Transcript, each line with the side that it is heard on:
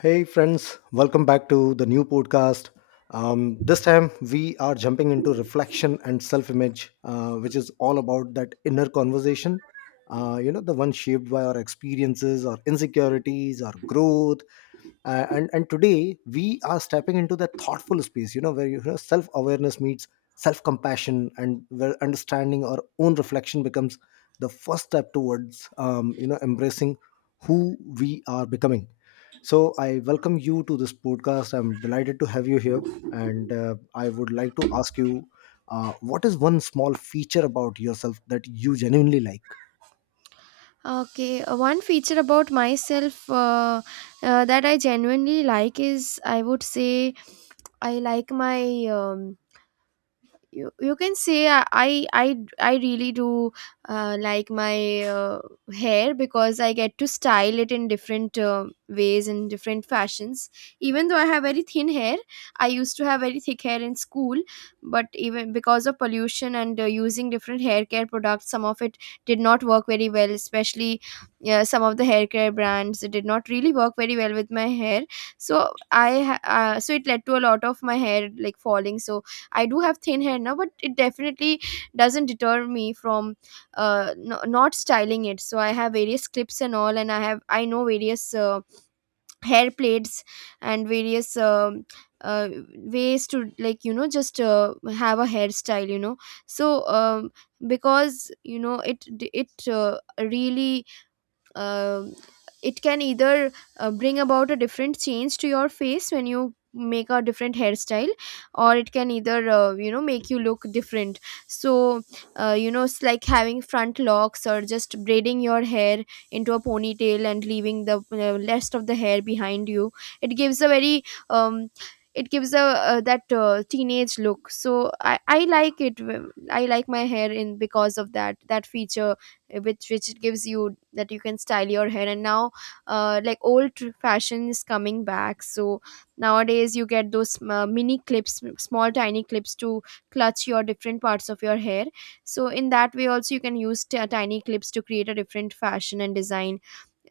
left: Hey, friends, welcome back to the new podcast. This time we are jumping into reflection and self image, which is all about that inner conversation. The one shaped by our experiences, our insecurities, our growth. And today we are stepping into that thoughtful space, where self awareness meets self compassion, and where understanding our own reflection becomes the first step towards, embracing who we are becoming. So I welcome you to this podcast. I'm delighted to have you here, and I would like to ask you, what is one small feature about yourself that you genuinely like?
right: Okay, one feature about myself that I genuinely like is I would say I like my um, you can say I really do like my hair because I get to style it in different ways, in different fashions, even though I have very thin hair. I used to have very thick hair in school, but even because of pollution and using different hair care products, some of it did not work very well. Especially some of the hair care brands, it did not really work very well with my hair, so so it led to a lot of my hair like falling. So I do have thin hair now, but it definitely doesn't deter me from not styling it. So I have various clips and all, and I know various hair plates, and various uh, ways to, like, you know, just have a hairstyle. You know, so because, you know, it really, um it can either bring about a different change to your face when you make a different hairstyle, or it can either, you know, make you look different. So you know, it's like having front locks or just braiding your hair into a ponytail and leaving the rest of the hair behind you. It gives a very, um it gives a that teenage look. So I like it, I like my hair in because of that feature, which it gives you, that you can style your hair. And now, like, old fashion is coming back, so nowadays you get those mini clips, small tiny clips, to clutch your different parts of your hair. So in that way also you can use tiny clips to create a different fashion and design.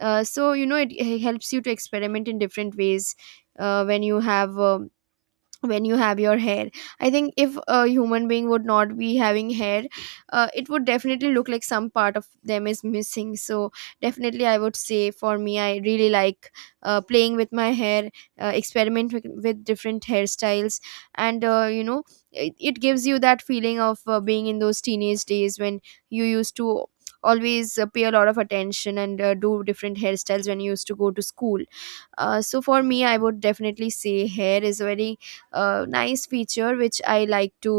right: So you know, it helps you to experiment in different ways uh, when you have um, when you have your hair. I think if a human being would not be having hair, it would definitely look like some part of them is missing. So definitely I would say, for me, I really like playing with my hair, experiment with different hairstyles. And you know, it gives you that feeling of being in those teenage days when you used to always pay a lot of attention and do different hairstyles when you used to go to school. So for me, I would definitely say hair is a very nice feature which I like to,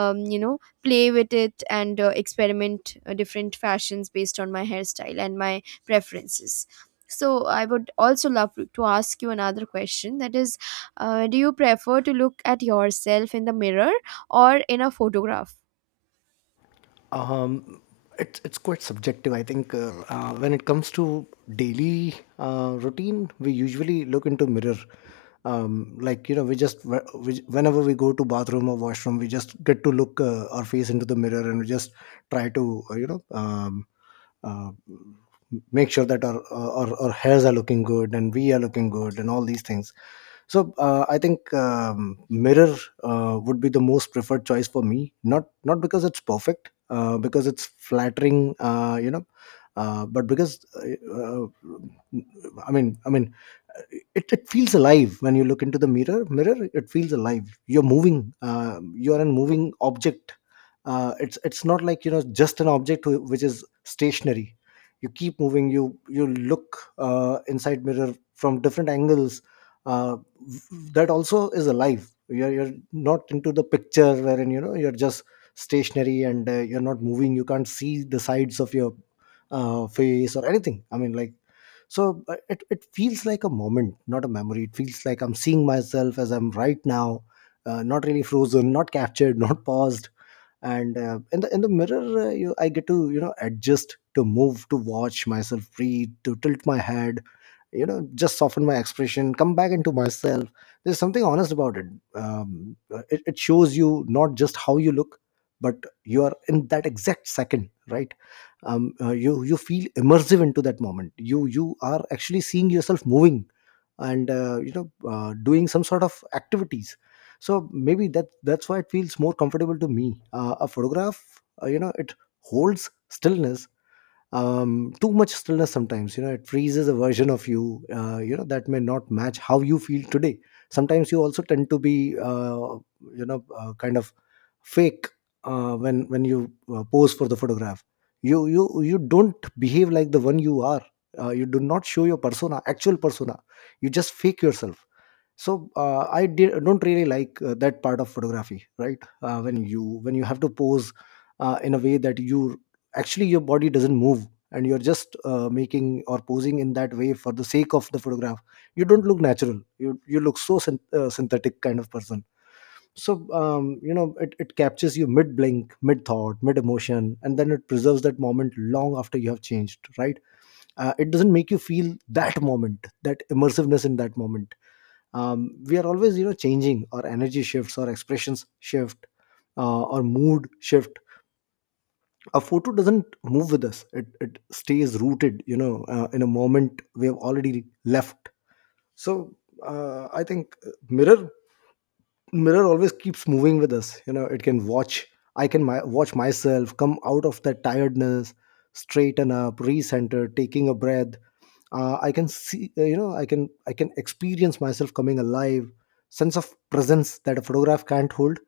right: you know, play with it and experiment different fashions based on my hairstyle and my preferences. So I would also love to ask you another question, that is, do you prefer to look at yourself in the mirror or in a photograph?
left: Um, it's quite subjective. I think, when it comes to daily routine, we usually look into mirror. Like, you know, we just we, whenever we go to bathroom or washroom, we just get to look our face into the mirror, and we just try to, uh, make sure that our hairs are looking good and we are looking good and all these things. So I think, mirror would be the most preferred choice for me, not because it's perfect, because it's flattering, but because, I mean, it feels alive when you look into the mirror, it feels alive, you're moving, you're a moving object. It's not like, you know, just an object which is stationary. You keep moving, you look inside mirror from different angles. Uh, v- that also is alive. You're not into the picture wherein, you know, you're just stationary, and you're not moving. You can't see the sides of your face or anything, I mean, like. So it feels like a moment, not a memory. It feels like I'm seeing myself as I'm right now, not really frozen, not captured, not paused. And in the mirror, I get to, you know, adjust, to move, to watch myself breathe, to tilt my head, you know, just soften my expression, come back into myself. There's something honest about it. It shows you not just how you look, but you are in that exact second, right? You feel immersive into that moment. You are actually seeing yourself moving, and, you know, doing some sort of activities. So maybe that's why it feels more comfortable to me. A photograph, you know, it holds stillness. Too much stillness sometimes, you know, it freezes a version of you, you know, that may not match how you feel today. Sometimes you also tend to be, you know, kind of fake, when you pose for the photograph. You don't behave like the one you are. You do not show your persona, actual persona. You just fake yourself. So I don't really like that part of photography, right? When you have to pose, in a way that you, actually, your body doesn't move, and you're just making or posing in that way for the sake of the photograph. You don't look natural. You look so synthetic, kind of person. So, you know, it captures you mid blink, mid thought, mid emotion, and then it preserves that moment long after you have changed, right? It doesn't make you feel that moment, that immersiveness in that moment. We are always, you know, changing. Our energy shifts, our expressions shift, our mood shift. A photo doesn't move with us. It stays rooted, you know, in a moment we have already left. So I think, mirror, always keeps moving with us. You know, it can watch. I watch myself come out of that tiredness, straighten up, recenter, taking a breath. I can see, you know, I can experience myself coming alive. Sense of presence that a photograph can't hold.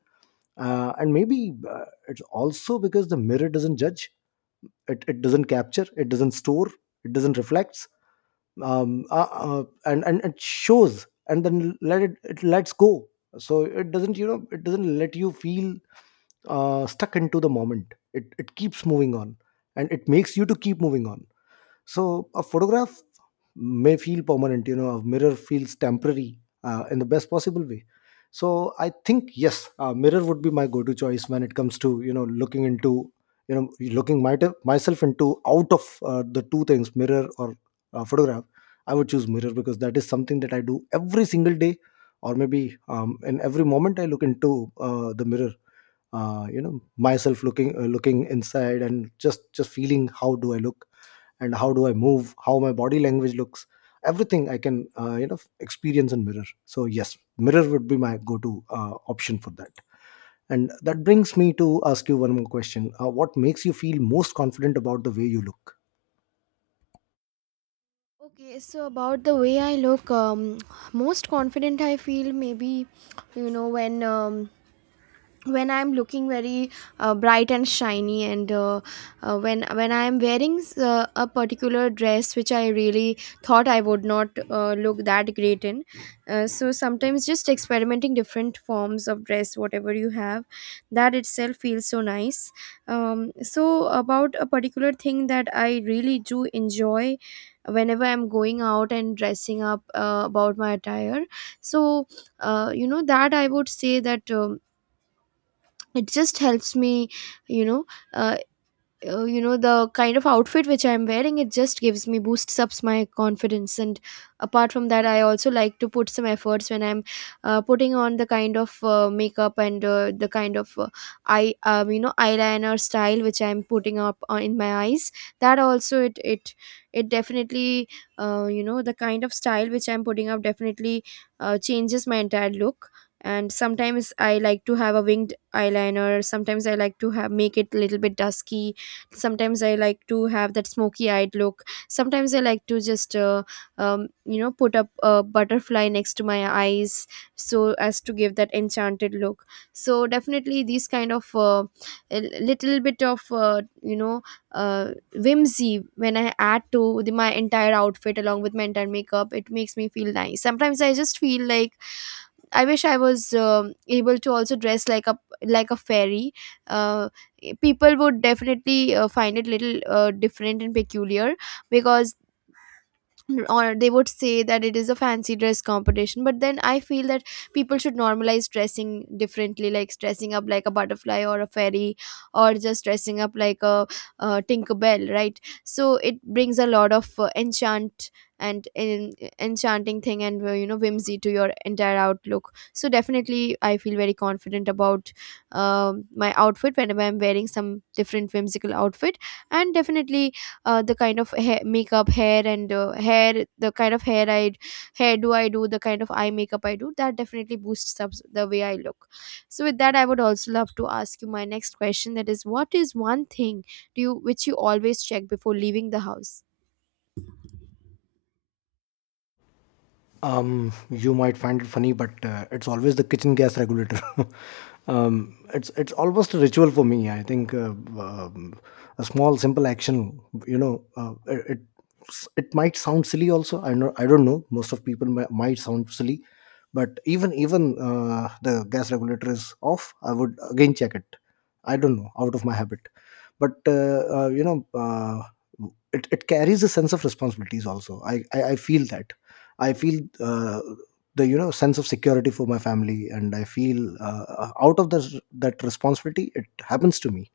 left: And maybe it's also because the mirror doesn't judge. It doesn't capture, it doesn't store, it doesn't reflect. And it shows, and then let it lets go. So it doesn't, you know, it doesn't let you feel stuck into the moment. It keeps moving on, and it makes you to keep moving on. So a photograph may feel permanent, you know, a mirror feels temporary, in the best possible way. So I think, yes, mirror would be my go-to choice when it comes to, you know, looking into, you know, looking myself into, out of the two things, mirror or photograph. I would choose mirror because that is something that I do every single day, or maybe, in every moment I look into the mirror, you know, myself looking looking inside and just feeling how do I look, and how do I move, how my body language looks. Everything I can, you know, experience and mirror. So yes, mirror would be my go-to option for that. And that brings me to ask you one more question. What makes you feel most confident about the way you look?
right: Okay, so about the way I look, most confident I feel maybe, you know, when, when I'm looking very bright and shiny, and when I'm wearing a particular dress which I really thought I would not look that great in. So sometimes just experimenting different forms of dress, whatever you have, that itself feels so nice. So about a particular thing that I really do enjoy whenever I'm going out and dressing up, about my attire. So you know, that I would say that, it just helps me, you know, uh, you know, the kind of outfit which I'm wearing, it just gives me boosts ups my confidence. And apart from that, I also like to put some efforts when I'm putting on the kind of makeup, and the kind of eye, you know, eyeliner style which I'm putting up on in my eyes. That also, it definitely, you know, the kind of style which I'm putting up definitely changes my entire look. And sometimes I like to have a winged eyeliner, sometimes I like to have, make it a little bit dusky, sometimes I like to have that smoky eyed look, sometimes I like to just you know, put up a butterfly next to my eyes, so as to give that enchanted look. So definitely these kind of a little bit of, you know, whimsy when I add to my entire outfit along with my entire makeup, it makes me feel nice. Sometimes I just feel like I wish I was, able to also dress like a, like a fairy. Uh, people would definitely find it little different and peculiar, because, or they would say that it is a fancy dress competition. But then I feel that people should normalize dressing differently, like dressing up like a butterfly or a fairy, or just dressing up like a, uh, tinker bell, right? So it brings a lot of enchant and enchanting thing and, you know, whimsy to your entire outlook. So definitely I feel very confident about, my outfit whenever I'm wearing some different whimsical outfit. And definitely the kind of hair, makeup hair and hair the kind of hair I hair do I do, the kind of eye makeup I do, that definitely boosts up the way I look. So with that, I would also love to ask you my next question, that is, what is one thing do you which you always check before leaving the house?
left: You might find it funny, but it's always the kitchen gas regulator. It's almost a ritual for me. I think, um, a small, simple action. You know, it it might sound silly. Also, I know, I don't know. Most of people might sound silly, but even the gas regulator is off, I would again check it. I don't know, out of my habit, but, you know. It carries a sense of responsibilities also. I feel that I feel the, you know, sense of security for my family, and I feel, out of that responsibility, it happens to me.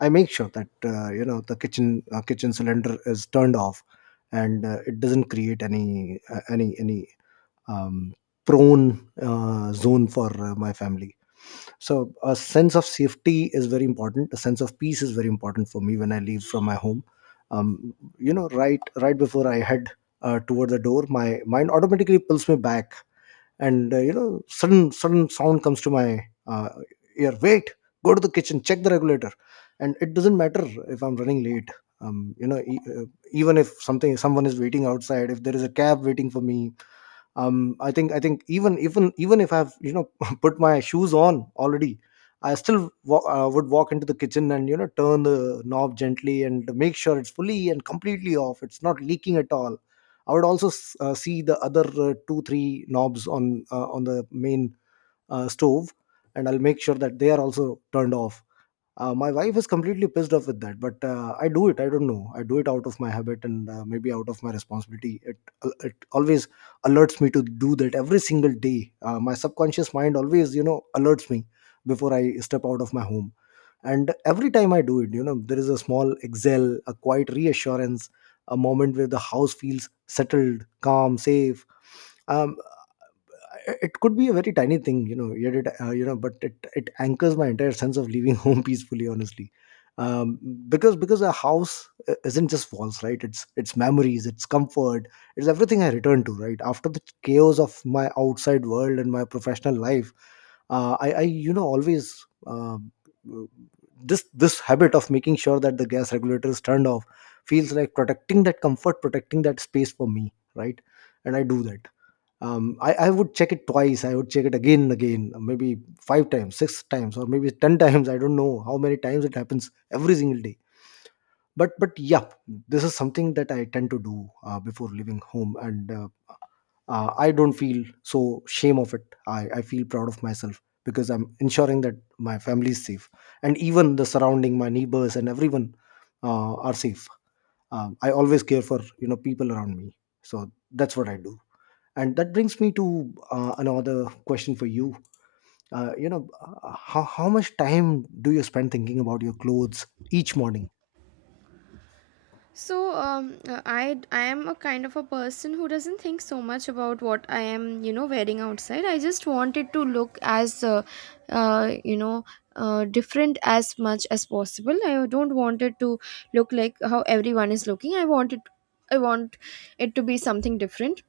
left: I make sure that, you know, the kitchen, kitchen cylinder is turned off, and it doesn't create any, um, prone zone for my family. So a sense of safety is very important, a sense of peace is very important for me when I leave from my home. You know, right before I head toward the door, my mind automatically pulls me back, and you know, sudden sound comes to my uh, ear. Wait, go to the kitchen, check the regulator. And it doesn't matter if I'm running late, you know, even if something, someone is waiting outside, if there is a cab waiting for me. I think even if I've, you know, put my shoes on already, I still would walk into the kitchen and, you know, turn the knob gently and make sure it's fully and completely off, it's not leaking at all. I would also see the other two three knobs on, on the main stove, and I'll make sure that they are also turned off. My wife is completely pissed off with that, but I do it. I don't know. I do it out of my habit and, maybe out of my responsibility. It always alerts me to do that every single day. My subconscious mind always, you know, alerts me before I step out of my home. And every time I do it, you know, there is a small exhale, a quiet reassurance, a moment where the house feels settled, calm, safe. Um, it could be a very tiny thing, you know, yet it, you know, but it anchors my entire sense of leaving home peacefully, honestly. um because a house isn't just walls, right? It's memories, it's comfort, it's everything I return to right after the chaos of my outside world and my professional life. I you know, always, this habit of making sure that the gas regulator is turned off feels like protecting that comfort, protecting that space for me, right? And I do that. I would check it twice. I would check it again and again, maybe five times, six times, or maybe ten times. I don't know how many times it happens every single day, but yeah, this is something that I tend to do before leaving home, and, I don't feel so shame of it. I feel proud of myself because I'm ensuring that my family is safe, and even the surrounding, my neighbors and everyone, are safe. I always care for, you know, people around me. So that's what I do. And that brings me to another question for you. You know, how much time do you spend thinking about your clothes each morning?
right: So I am a kind of a person who doesn't think so much about what I am, you know, wearing outside. I just want it to look as you know, different as much as possible. I don't want it to look like how everyone is looking. I want it to be something different,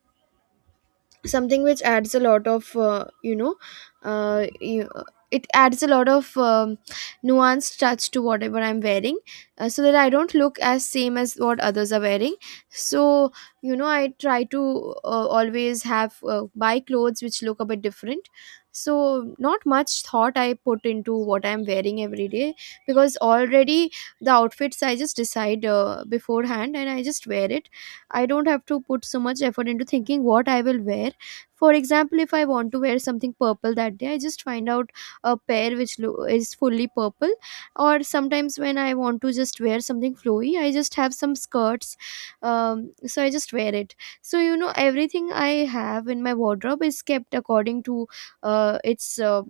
right: something which adds a lot of, you know, uh, you, it adds a lot of, nuanced touch to whatever I'm wearing, so that I don't look as same as what others are wearing. So you know, I try to always have, buy clothes which look a bit different. So not much thought I put into what I'm wearing every day, because already the outfits I just decide beforehand, and I just wear it. I don't have to put so much effort into thinking what I will wear. For example, if I want to wear something purple that day, I just find out a pair which is fully purple. Or sometimes when I want to just wear something flowy, I just have some skirts. So I just wear it. So you know, everything I have in my wardrobe is kept according to its, uh,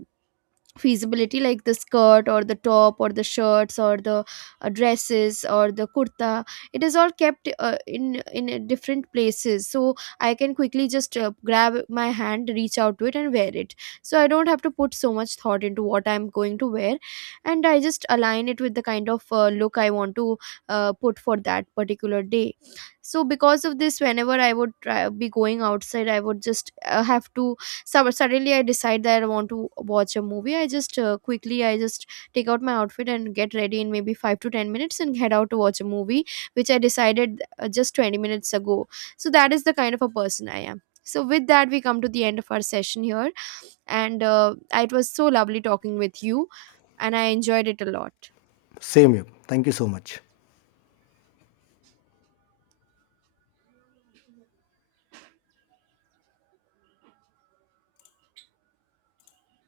right: feasibility, like the skirt or the top or the shirts or the dresses or the kurta, it is all kept in different places. So I can quickly just grab my hand, reach out to it and wear it. So I don't have to put so much thought into what I'm going to wear, and I just align it with the kind of look I want to put for that particular day. So because of this, whenever I would be going outside, I would just have to, so suddenly I decide that I want to watch a movie, I just quickly, I just take out my outfit and get ready in maybe 5 to 10 minutes and head out to watch a movie which I decided just 20 minutes ago. So that is the kind of a person I am. So with that, we come to the end of our session here, and it was so lovely talking with you, and I enjoyed it a lot.
left: Same here. Thank you so much.